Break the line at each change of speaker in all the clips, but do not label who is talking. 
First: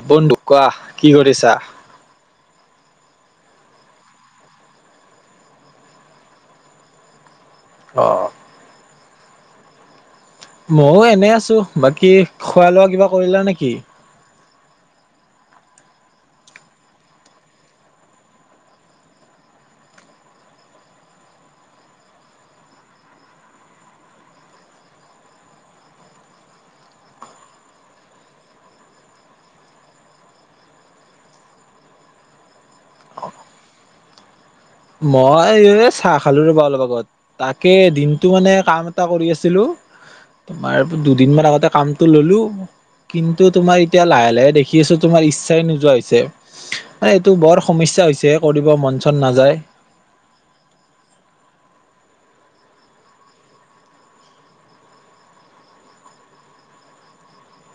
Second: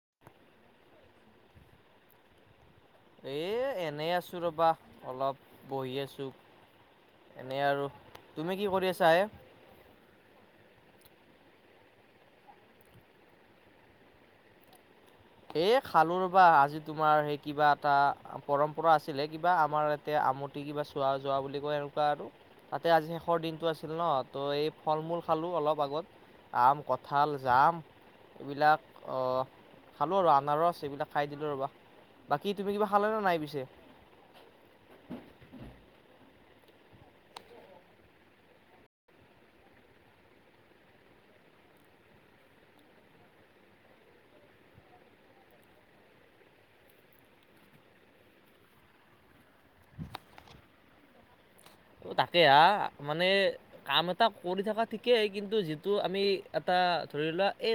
অ' বন্ধু কোৱা কি কৰিছা?
এ এনেই আছোঁ ৰ'বা অলপ বহি আছোঁ। এনে আৰু
অ'
তুমি কি কৰি আছাঁ এ
মইও এনে আছোঁ। বাকী খোৱা লোৱা কিবা কৰিলা নেকি?
এই খালোঁ ৰ'বা আজি তোমাৰ সেই কিবা এটা পৰম্পৰা আছিলে কিবা আমাৰ ইয়াতে আমটি কিবা চোৱা যোৱা বুলি কয় এনেকুৱা আৰু। তাতে আজি শেষৰ দিনটো আছিল ন ত' এই ফল মূল খালোঁ অলপ আগত। আম, কঁঠাল, জাম এবিলাক অ'। খালোঁ আৰু আনাৰচ এইবিলাক খাই দিলোঁ ৰ'বা। বাকী তুমি কিবা খালা নে নাই পিছে?
মই এই চাহ খালোঁ ৰ'বা অলপ আগত। তাকে দিনটো মানে কাম এটা কৰি আছিলোঁ। তোমাৰ দুদিনমান আগতে কামটো ল'লো কিন্তু তোমাৰ এতিয়া লাহে লাহে দেখি আছোঁ তোমাৰ ইচ্ছাই নোযোৱা হৈছে। মানে এইটো বৰ সমস্যা হৈছে হে কৰিব মন চন নাযায়।
তাকেই হা মানে কাম এটা কৰি থকা ঠিকেই কিন্তু যিটো আমি এটা আ ধৰি লোৱা এ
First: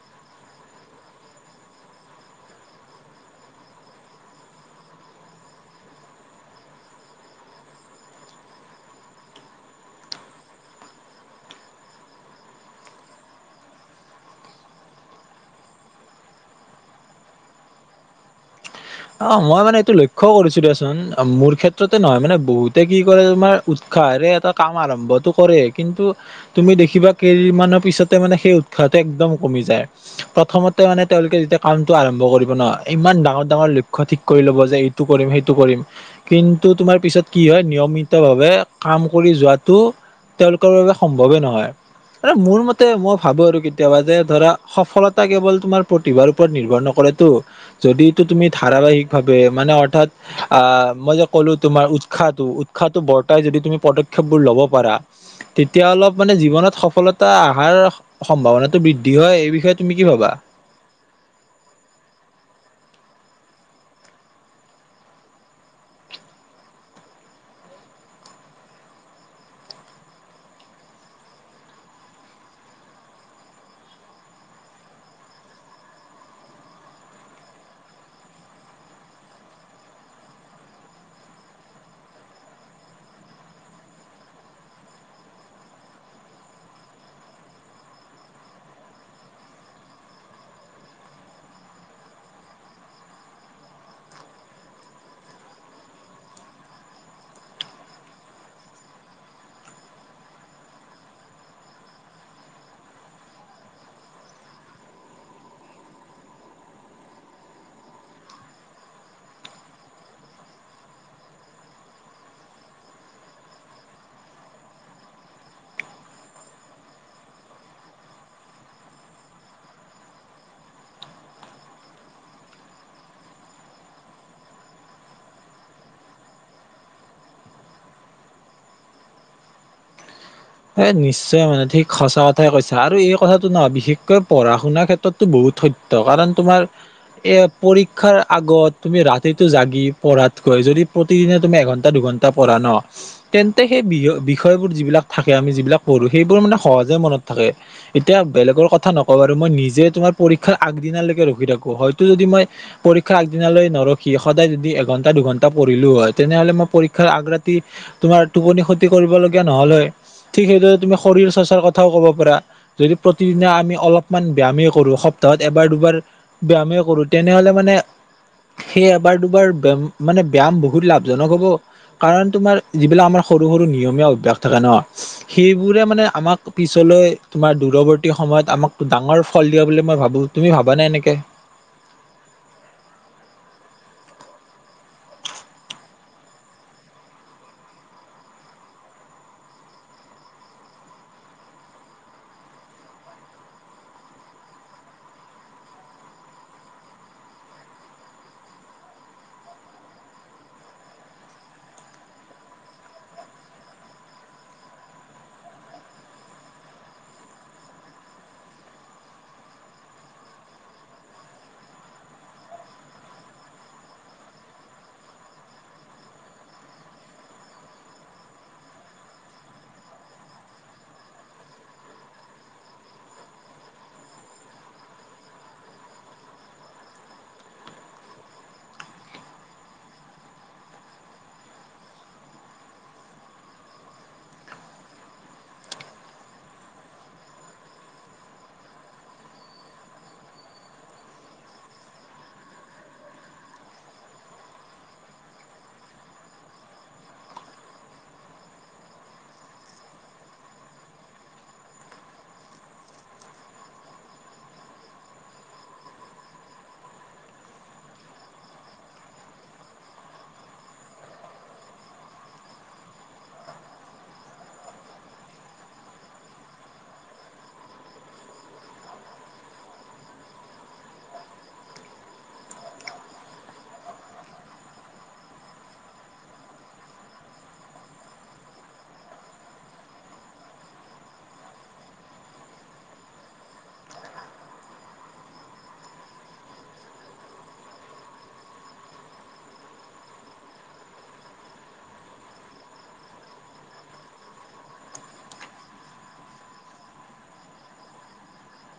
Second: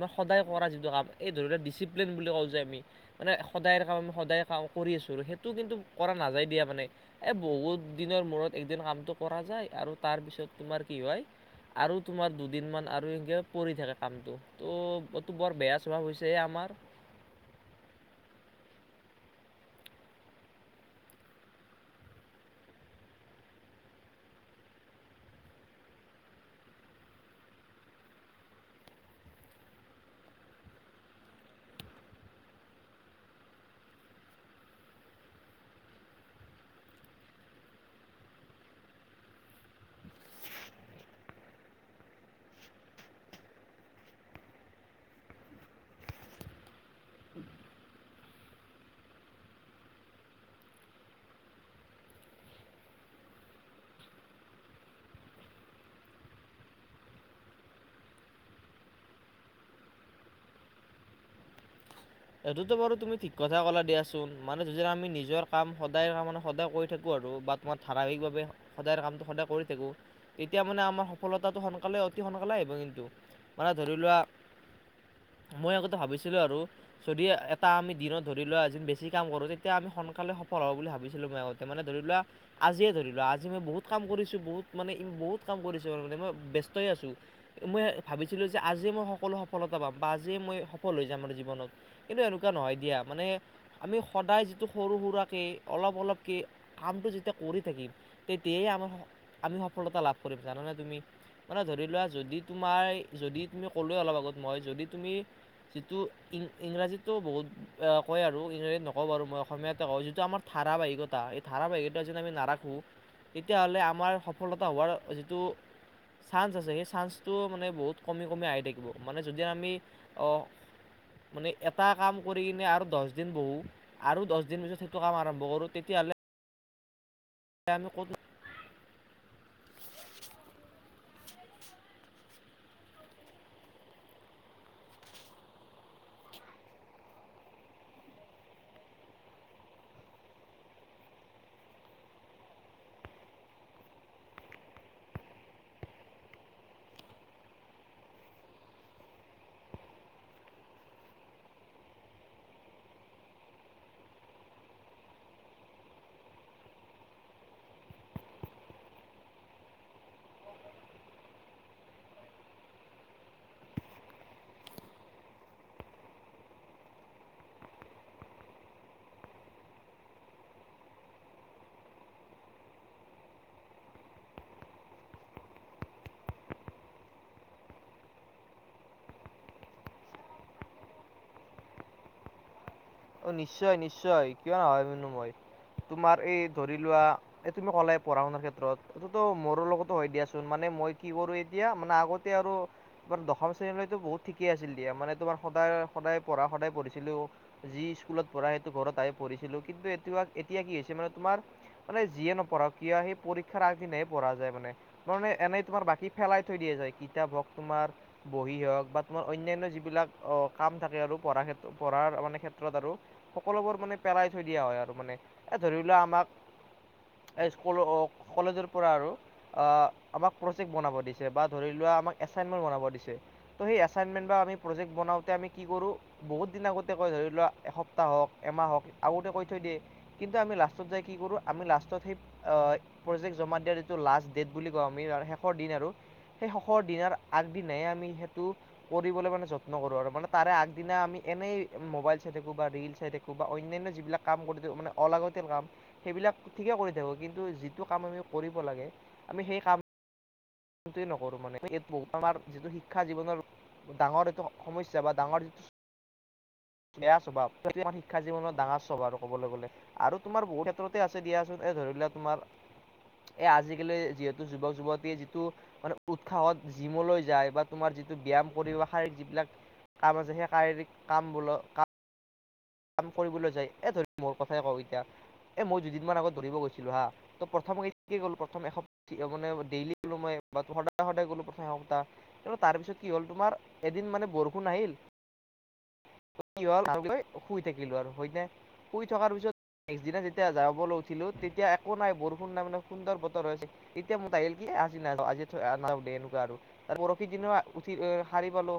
মই সদায় কৰা যিটো কাম এই ধৰি লোৱা ডিচিপ্লিন বুলি কওঁ যে আমি মানে সদায় কাম সদায় কাও-ক কৰি আছোঁ আৰু সেইটো কিন্তু কৰা নাযায় দিয়া মানে এ বহুত দিনৰ মূৰত এদিন কামটো কৰা যায় আৰু তাৰপিছত তোমাৰ কি হয় আৰু তোমাৰ দুদিন মান আৰু এনেকে পৰি থাকে কামটো ত' এইটো বৰ বেয়া স্বভাৱ হৈছে আমাৰ আমাৰ।
[inaudible] অ' মই মানে এইটো লক্ষ্যও কৰিছোঁ দিয়াচোন। মোৰ ক্ষেত্ৰতে নহয় মানে বহুতে কি কৰে তোমাৰ উত উৎসাহৰে এটা কাম আৰম্ভটো কৰে কিন্তু তুমি দেখিবা কেইদিনমানৰ পিছতে মানে সেই উৎসাহ টো একদম কমি‌‌ যায় প্ৰথমতে মানে তেওঁলোকে যেতিয়া কামটো আৰম্ভ কৰিব ন ইমান ডাঙৰ ডাঙৰ ঠিক কৰি ল'ব যে এইটো কৰিম সেইটো কৰিম কিন্তু তোমাৰ পিছত কি হয় নিয়মিত ভাৱে কাম কৰি যোৱাটো তেওঁলোকৰ বাবে সম্ভৱেই নহয়। মোৰ মতে মই ভাবো আৰু কেতিয়াবা যে ধৰা সফলতা কেৱল তোমাৰ প্ৰতিভাৰ ওপৰত নিৰ্ভৰ নকৰে। টো যদিটো তুমি ধাৰাবাহিক ভাৱে মানে অৰ্থাৎ আ মই যে ক'লো তোমাৰ উৎসাহটো, উৎসাহটো বৰ্তাই যদি তুমি পদক্ষেপ বোৰ ল'ব পাৰা। তেতিয়া অলপ মানে জীৱনত সফলতা আহাৰ সম্ভাৱনাটো বৃদ্ধি হয়। এই বিষয়ে তুমি কি ভাবা? [inaudible]
সেইটোতো বাৰু তুমি ঠিক কথা কলা দিয়াচোন। মানে [unintelligible] আমি নিজৰ কাম সদায়ে তামানে সদায় কৰি থাকোঁ আৰু বা মই ধাৰাবাহিকভাৱে সদায়ৰ কামটো সদায় কৰি থাকোঁ, তেতিয়া মানে আমাৰ সফলতাটো সোনকালে অতি সোনকালে [unintelligible] কিন্তু মানে ধৰি লোৱা মই আতে ভাবিছিলো আৰু যদি এটা আমি দিনত ধৰি লোৱা আজিন বেছি কাম কৰোঁ তেতিয়া আমি সনকালে সফল হ'ব বুলি ভাবিছিলোঁ মই আগতে মানে ধ ধৰি লোৱা, আজিয়ে ধৰি লোৱা আজি মই বহুত কাম কৰিছো বহুত মানে বহু কাম‌ কৰিছো মানে মই ব্যস্ত মই ভাবিছিলো যে আজি মই সকলো সফলতা পাম বা আজিয় মই সফল হৈ যাম জীৱনত। কিন্তু এনেকুৱা নহয় দিয়া, মানে আমি সদায় যিটো সৰু সুৰাকৈ, অলপ অলপকৈ কামটো যেতিয়া কৰি থাকিম, তেতিয়াই আমাৰ আমি সফলতা লাভ কৰিম, জানানে তুমি? মানে ধৰি লোৱা যদি তোমাৰ যদি তুমি ক'লোৱে অলপ আগত মই যদি তুমি যিটো ইং ইংৰাজীতো বহুত কয় আৰু ইংৰাজীত নকওঁ বাৰু মই অসমীয়াতে কওঁ যিটো আমাৰ ধাৰাবাহিকতা এই ধাৰাবাহিকতো যদি আমি নাৰাখোঁ, তেতিয়াহ'লে আমাৰ সফলতা হোৱাৰ যিটো চান্স আছে সেই চান্সটো মানে বহুত কমি কমি আহি থাকিব মানে যদি আমি
[inaudible]
মানে এটা কাম কৰি কিনে আৰু দহ দিন বহোঁ, আৰু দহ দিন পিছত সেইটো কাম আৰম্ভ কৰোঁ, তেতিয়াহ'লে [unintelligible]
এ নিশ্চয় মানে ঠিক সঁচা কথাই কৈছা আৰু এই কথাটো নহয় বিশেষকৈ পঢ়া শুনাৰ ক্ষেত্ৰতো বহুত কাৰণ তোমাৰ এ পৰীক্ষাৰ আগত তুমি ৰাতিটো জাগি পঢ়াত কৈ যদি প্ৰতিদিনে তুমি এঘন্টা দুঘ [unintelligible] তেন্তে সেই বিষয়োৰ যিলাক থ আমি যিবিলাক পঢ়ো সেইবোৰ মানে সহজে মনত থাকে এতিয়া বেলেগৰ কথা নকওঁ বাৰু মই নিজে তোমাৰ পৰীক্ষাৰ আগদিনালৈকে ৰখি থাকো, হয়তো যদি মই পৰীক্ষাৰ আগদিনালৈ নৰখি সদায় যদি এঘন্টা ঘন্টা পঢ়িলো হয় তেনেহলে মই পৰীক্ষাৰ আগ্ৰতি তোমাৰ টোপনি ক্ষতি কৰিবলগীয়া নহলে হয়। ঠিক সেইদৰে তুমি শৰীৰ চৰ্চাৰ কথাও ক'ব পাৰা যদি প্ৰতিদিনে আমি অলপমান ব্যামেই কৰো সপ্তাহত এবাৰ দুবাৰ ব্যামেই কৰোঁ তেনেহ'লে মানে সেই এবাৰ দুবাৰ ব মানে ব ব্যায়াম বহুত লাভজনক হব কাৰণ তোমাৰ যিবিলাক আমাৰ সৰু সৰু নিয়মীয়া অভ্যাস থাকে ন সেইবোৰে মানে আমাক পিছলৈ তোমাৰ দূৰৱৰ্তী সময়ত আমাক ডাঙৰ ফল দিয়া বুলি ম মই ভাবো, তুমি ভাবানে এনেকে?
অ' নিশ্চয় নিশ্চয় কিয় [unintelligible] তোমাৰ এই ধৰি লোৱা এই তুমি ক'লে পঢ়া শুনাৰ ক্ষেত্ৰত এইটোতো মোৰ লগতো হয় দিয়াচোন মানে মই কি কৰো, এতিয়া মানে আগতে আৰু তাৰ দশম শ্ৰেণীলৈতো বহুত ঠিকে আছিল দিয়া, মানে তোমাৰ সদায় সদায় পঢ়া সদায় পঢ়িছিলো। যি স্কুলত পঢ়া সেইটো ঘৰত আহে পঢ়িছিলো কিন্তু এতিয়া এতিয়া কি হৈছে মানে তোমাৰ মানে যিয়ে নপঢ়া কিয় সেই পৰীক্ষাৰ আগদিনা হে পঢ়া যায় মানে, তে এনেই তোমাৰ বাকী ফেলাই থৈ দিয়া যায় কিতাপ হওক তমাৰ বহি হওক বা তোমাৰ অন্য়ানয় যিবিলাক অ' কাম থাকে আৰু পঢ়া ক্ষেত্ৰত পঢ়াৰ মানে ক ক্ষেত্ৰত আৰু সকলোবোৰ মানে পেলই থৈ দিয়া হয় আৰু মানে এ ধৰি লোৱা আমাক এই [unintelligible] কলেজৰ পৰা আৰু আহ আমাক প্ৰজেক্ট বনাব দিছে, বা ধৰি লোৱা এছাইনমেণ্ট বনাব দিছে, ত সেই এছাইনমেণ্ট বা‌ আমি প্ৰজেক্ট বনাওতেই আমি কি কৰো, বহুত দিন আগতে তেকৈ ধৰি লোৱা এসপ্তাহ হওক, এমাহ হওক আগতে কৈ থৈ দিয়ে কিন্তু আমি লাষ্টত যাই কি কৰো আমি লাষ্টত সেই প্ৰজেক্ট জমা দিয়াৰ যটো লাষ্ট ডেট বুলি কওঁ, আমি শেষৰ দিন আৰু সেই শেষৰ দিনাৰ আগদিনাই আমি সেইটো কৰিবলৈ মানে যত্ন কৰো, আৰু মানে তাৰে আগদিনা আমি এনেই মোবাইল চ থো বা ৰিল চাই থাকো বা অনান্য যিবিলাক কাম কৰি থাকো মানে অলাগতিাল কাম সেইবিলাক ঠিকে কৰি থাকোঁ কি কিন্তু যিটো কাম আমি কৰিব লাগে আমি সেই কাম সেই টোৱে নকৰো মানে বহু আমাৰ যিটো শিক্ষা জীৱনৰ ডাঙৰ এইটো সমস্যা বা ডাঙৰ যিটো বেয়া স্বভাৱ সেই আমাৰ শিক্ষা জীৱনত ডাঙৰ স্বভাৱ আৰু ক'ব গ'লে আৰু তোমাৰ বহুত ক্ষেত্ৰতে আছে দিয়া চোন। এই ধৰি লোৱা তোমাৰ এ আজিকালি যিহেতু যুৱক যুৱতীয়ে যিটো মানে উৎসাহত জিমলৈ যায় বা তোমাৰ যিটো ব্যায়াম কৰি আহা যিবিলাক কাম আছে সেই শাৰীৰিক কাম বোৰৰ কাম কাম কৰিবলৈ যায় এ ধৰি মোৰ কথাই কওঁ এতিয়া এ মই দুদিন মানত আগত ধৰিব গৈছিলোঁ হা। ত' প্ৰথম গ'লো প্ৰথম এসপ্তা মানে ডেইলি গ'লো মই বা সদায় সদায় গ'লো প্ৰথম সপ্তাহ, তাৰপিছত কি হ'ল তোমাৰ এদিন মানে বৰষুণ আহিল।
হয় [unintelligible]
তাৰ পিছত কি হ'ল শুই থাকিলোঁ আৰু হয় নে শুই থকাৰ পিছত নেক্সট দিনা যেতিয়া যাবলৈ উঠিলো তেতিয়া একো নাই বৰষুণ নাই মানে সুন্দৰ বতৰ হৈ আছে এতিয়া মোৰ আহিল কি আজি আজি দে এনেকুৱা আৰু পৰহি দিনা উঠি আহ সাৰি পালো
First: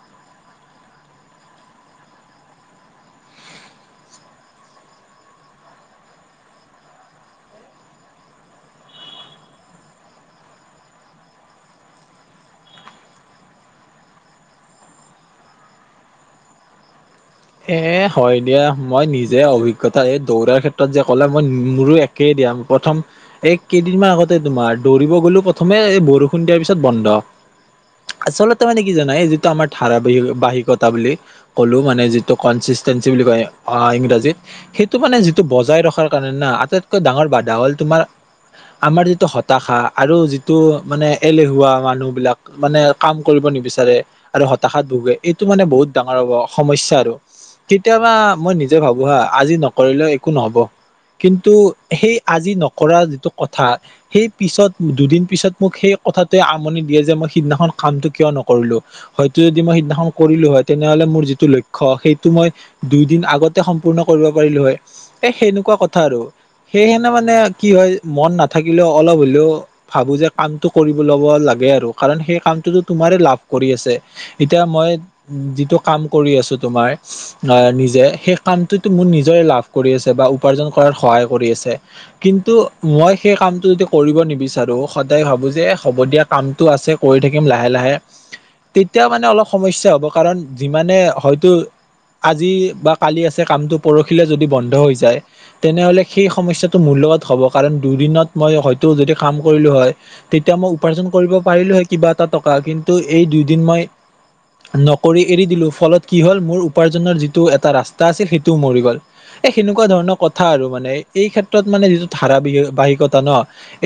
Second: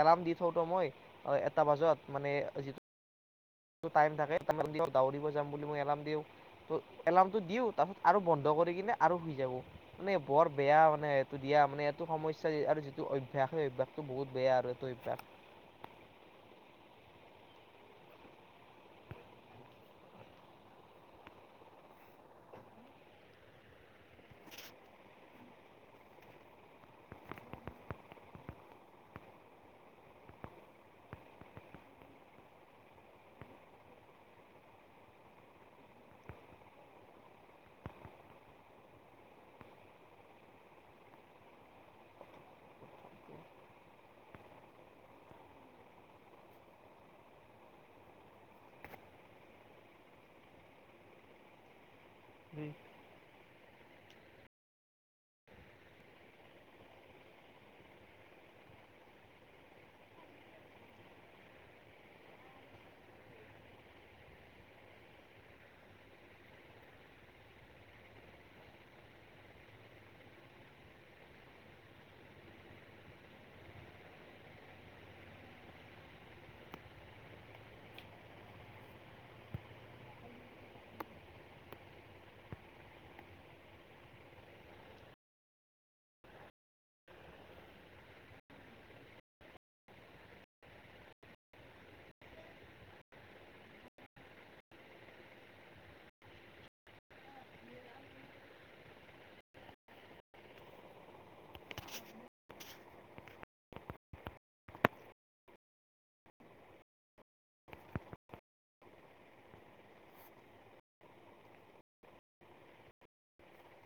এলাৰ মই এ ব ম টাই থাকে দৰিব যাম বুলিই এলাৰ দিওঁ এলাৰটো দি তাৰপিছত আৰু বন্ধ কৰি কিনে আৰু শুই যাব মানে বৰ বেয়া মানে এইটো দিয়া মানে এইটো সমস্্যা যিটো অভ্য়াস এইপাকতো বহুত বেয়া আৰু ত এইবাক
[unintelligible] এ হয় দিয়া মই নিজে অভিজ্ঞতা এই দৌৰাৰ ক্ষেত্ৰত যে ক'লে মই মোৰো একে দিয় প্ৰথম এক কেইদিনমান আগতে তোমাৰ দৌৰিব গ'লো প্ৰথমে এই বৰষুণ দিয়াৰ পিছত বন্ধ। আচলতে মানে কি জানাই এই যিটো আমাৰ ধাৰাবাহিক বাহিকতা বুলি কলো মানে যিটো িেি বুলি কয় অ ইংৰাজীত সেইটো মানে যিটো বজাই ৰখাৰ কাৰণে না আটাইতকৈ ডাঙৰ বাধা হ'ল তোমাৰ আমাৰ যিটো হতাশা আৰু যিটো মানে এলেহুৱা মানুহ বিলাক মানে কাম কৰিব নিবিচাৰে আৰু হতাশাত ভোগে এইটো মানে বহুত ডাঙৰ সমস্যা আৰু কেতিয়াবা মই নিজে ভাবো হা আজি নকৰিলে একো নহ'ব। কিন্তু সেই আজি নকৰা যিটো কথা সেই পিছত দুদিন পিছত মোক সেই কথাটোৱে আমনি দিয়ে যে মই সিদিনাখন কামটো কিয় নকৰিলো হয়তো যদি মই সিদিনাখন কৰিলো হয় তেনেহ'লে মোৰ যিটো লক্ষ্য সেই মই দুই দিন আগতে সম্পূৰ্ণ কৰিব পাৰিলো হয় এ সেনেকুৱা কথা আৰু সেইকাৰনেে মানে কি হয় মন নাথাকিলেও অলপ হলেও ভাবো যে কামতটো কৰিব ল'ব লাগে আৰু কাৰ সেই কামতো তুম লাভ কৰি আছে এতিয়া মই যিটো কাম কৰি আছো তোমাৰ আহ নিজে সেই কামটোতো মোৰ নিজৰে লাভ কৰি আছে বা উপাৰ্জন কৰাত সহায় কৰি আছে কিন্তু মই সেই কামটো য কৰিব নিবিচাৰো সদায় ভাবো যে হ'ব দিয়া কামটো আছে কৰি থাকিম লাহে লাহে তেতিয়া মানে অলপ সমস্যা হ'ব কাৰণ যিমানে হয়তো। আজি বা কালি আছে কামটো পৰখিলে যদি বন্ধ হৈ যায় তেনেহ'লে সেই সমস্যাটো [unintelligible] পাৰিলো হয়ে কিবা এটা টকা কিন্তু এই দুই দিন মই নক এৰি দিলো ফলত কি হল ম উপাৰ্জনৰ যিটো এটা ৰাস্তা আছিল সেইটোও মৰি গ'ল। এ সেনেকুৱা ধৰণৰ কথা আৰু মানে এই ক্ষেত্ৰত মানে যিটো ধাৰাবহ বাহিকতা ন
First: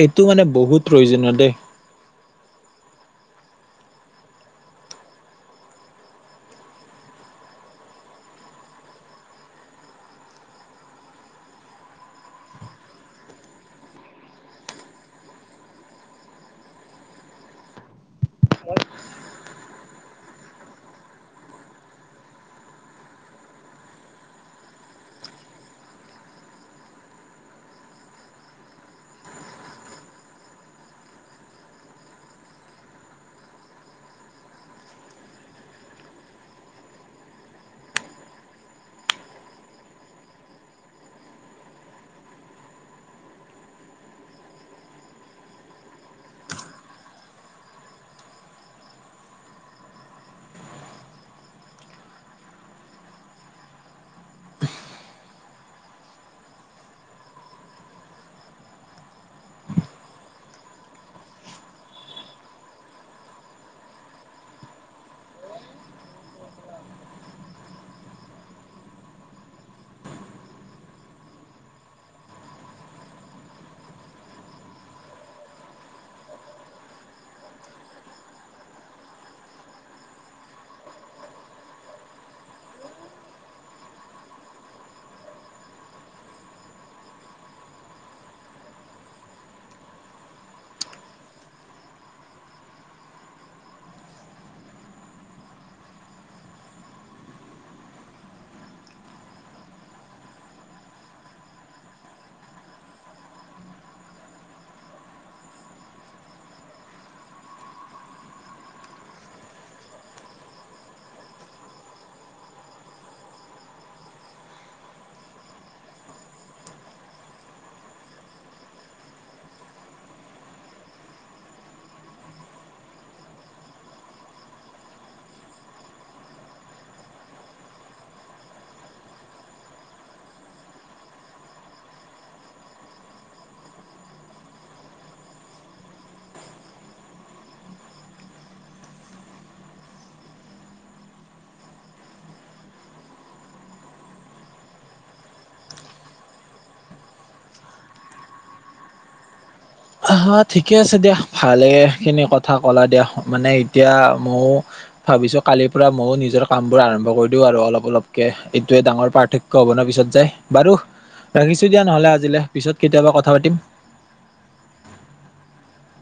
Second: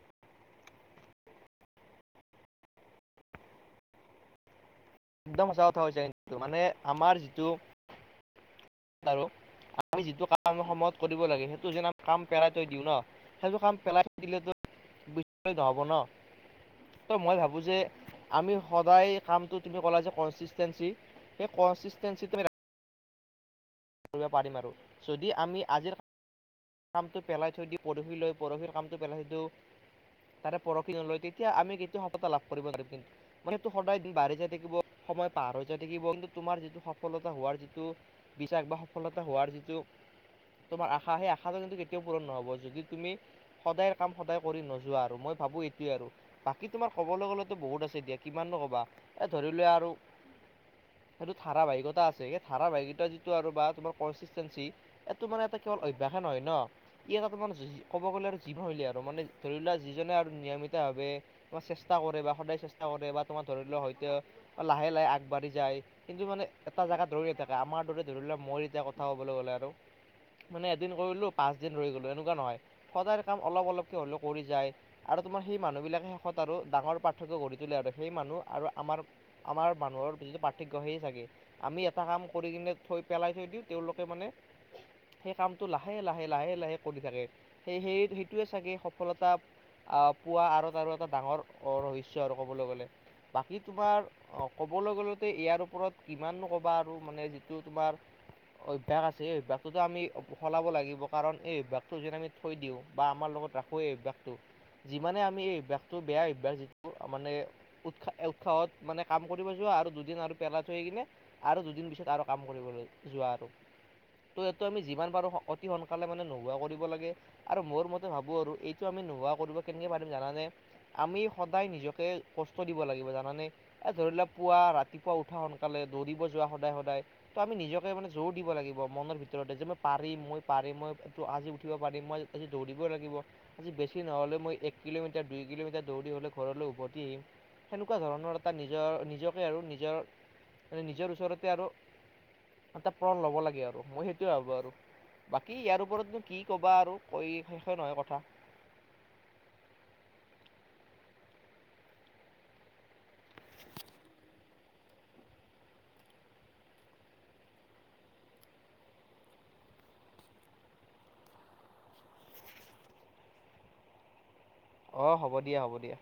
এইটো মানে বহুত প্ৰয়োজন দেই।
একদম সঁচা কথা হৈছে কিন্ত মানে আমাৰ যিটো আৰু আমি যিটো কামি সময়ত কৰিব লাগে সেইটো যেনি কাম পেলাই থৈ দিওঁ ন সেইটো কাম পেলাই দিলেতো নহব ন মই ভাবো যে আমি সদায় কামটো তুমি ক'লা যে কনচিষ্টেঞ্চি সেই কনচিষ্টেঞ্চি তুমি কৰিব পাৰি মাৰোঁ যদি আমি আজিৰ কামটো পেলাই থৈ দি পৰহি লৈ পৰহিৰ কামটো পেলাই থৈ দিওঁ তাৰে পৰহি নলয় তেতিয়া আমি কেতিয়া সপতা লাভ কৰিবোৱাৰ কিন্তু মান সেইটো সদায় বাঢ়ি যাই থাকিব। সময় পাৰ হৈ যনেকি বু তোমাৰ যিটো সফলতা হোৱাৰ যিটো বিশ্বাস বা সফলতা হোৱাৰ যিটো তোমাৰ আশা সেই আশাটো কিন্তু কেতিয়াও পূৰণ নহব যদি তুমি সদায় কাম সদায় কৰি নোযোৱা আৰু মই ভাবো এইটোৱয়ে আৰু বাকী তোমাৰ ক'বলৈ গ'লেতো বহুত আছে এতিয়া কিমাননো ক'বা এ ধৰি লোৱা আৰু
[unintelligible]
সেইটো ধাৰাবাহিকতা আছে স ধাৰাবাহিকতা যিটো [unintelligible] কনচিচতেন্সি, ইয়াত তো মানে অভ্যাসে নহয় ন', ই এটা মানে ক'ব গ'লে [unintelligible] আৰু মানে ধৰি ল যিজনে আৰু নিয়মিত ভাৱে চেষ্টা কৰে বা সদায় চেষ্টা কৰে বা তোমাৰ ধৰি লোৱাও হয়ৈতে লাহে লাহে আগবাঢ়ি যায় কিন্তু মানে এটা জোগা দৰিয়ে থাকে আমাৰ দৰে ধৰি ল মই এতিয়া কথা ক'বলৈ গ'লে আৰু মানে এদিন কৰিলো পাঁচ দিন ৰৈ গলো এনেকুৱা নহয় সদায় কাম অলপ অলপকে হ'লেও কৰি যায় আৰু তোমাৰ সেই মানুহবিলাকে শেষত আৰু ডাঙৰ পাৰ্থক্য গঢ়ি তোলে আৰু সেই মানুহ আৰু আমাৰ আমাৰ মানুহৰ যিটো পাৰ্থক্য সেইয়ে চাগে, আমি এটা কাম কৰি কিনে থৈ পেলাই থৈ দিওঁ তেওঁলোকে মানে সেই কামটো লাহে লাহে লাহে লাহে কৰি থাকে, সেই সেই সেইটোৱে চাগে সফলতা আহ পোৱা আৰু তাত আৰু এটা ডাঙৰ ৰহস্য আৰু কবলৈ গ'লে বাকী তোমাৰ অ ক'বলৈ গ'লেটো এ আই ওপৰত কিমান ক'বা আৰু মানে টো তোমাৰ অভ্যাস আছে এই অভ্যাসতো আমি সলাব লাগিব কাৰণ এই অভ্যাসটো যদি আমি থৈ দিওঁ বা আমাৰ লগত ৰাখোঁ এই অভ্যাসটো। যিমানে আমি এই অভ্যাসটো বেয়া অভ্যাস যিটো মানে উৎসাহ উৎসাহত মানে কাম কৰিব যোৱা আৰু দুদিন আৰু পেলাই থৈ কিনে আৰু দুদিন পিছত আৰু কাম কৰিবলৈ যোৱা আৰু। ত' এইটো আমি যিমান পাৰো অতি সোনকালে মানে নোহোৱা কৰিব লাগে আৰু মোৰ মতে ভাবো আৰু এইটো আমি নোহোৱা কৰিব কেনেকে পাৰিম জানানে আমি সদায় নিজকে কষ্ট দিব লাগিব জানানে এ ধৰি লোৱা পুৱা ৰাতিপুৱা উঠা সোনকালে দৌৰিব যোৱা সদায় সদায় ত আমি নিজকে মানে জোৰ দিব লাগিব মনৰ ভিতৰতে যে মই পাৰিম মই পাৰিম মই আজি উঠিব পাৰিম মই আজি দৌৰিব লাগিব আজি বেছি নহ'লে মই এক কিলোমিটাৰ দুই কিলোমিটাৰ দৌৰি হ'লে ঘৰলৈ উভতি আহিম। সেনেকুৱা ধৰণৰ এটা নিজৰ নিজকে আৰু নিজৰ নিজৰ ওচৰতে আৰু এটা প্ৰণ ল'ব লাগে আৰু মই সেইটোয়ে ভাবো আৰু বাকী ইয়াৰ ওপৰতনো কি ক'বা আৰু কৈ শেষে নহয় কথা।
[unintelligible] আহ ঠিকে আছে দিয়া ভালে খিনি কথা কলা দিয়া মানে এতিয়া ময়ো ভাবিছো কালিৰ পৰা ময়ো নিজৰ কামবোৰ আৰম্ভ কৰি দিও আৰু অলপ অলপকে এইটোয়ে ডাঙৰ পাৰ্থক্য হ'ব ন পিছত পিছত যাই বাৰু ৰাখিছো দিয়া নহলে আজিলে পিছত কেতিয়াবা কথা পাতিম।
অ হ'ব দিয়া হ'ব দিয়া।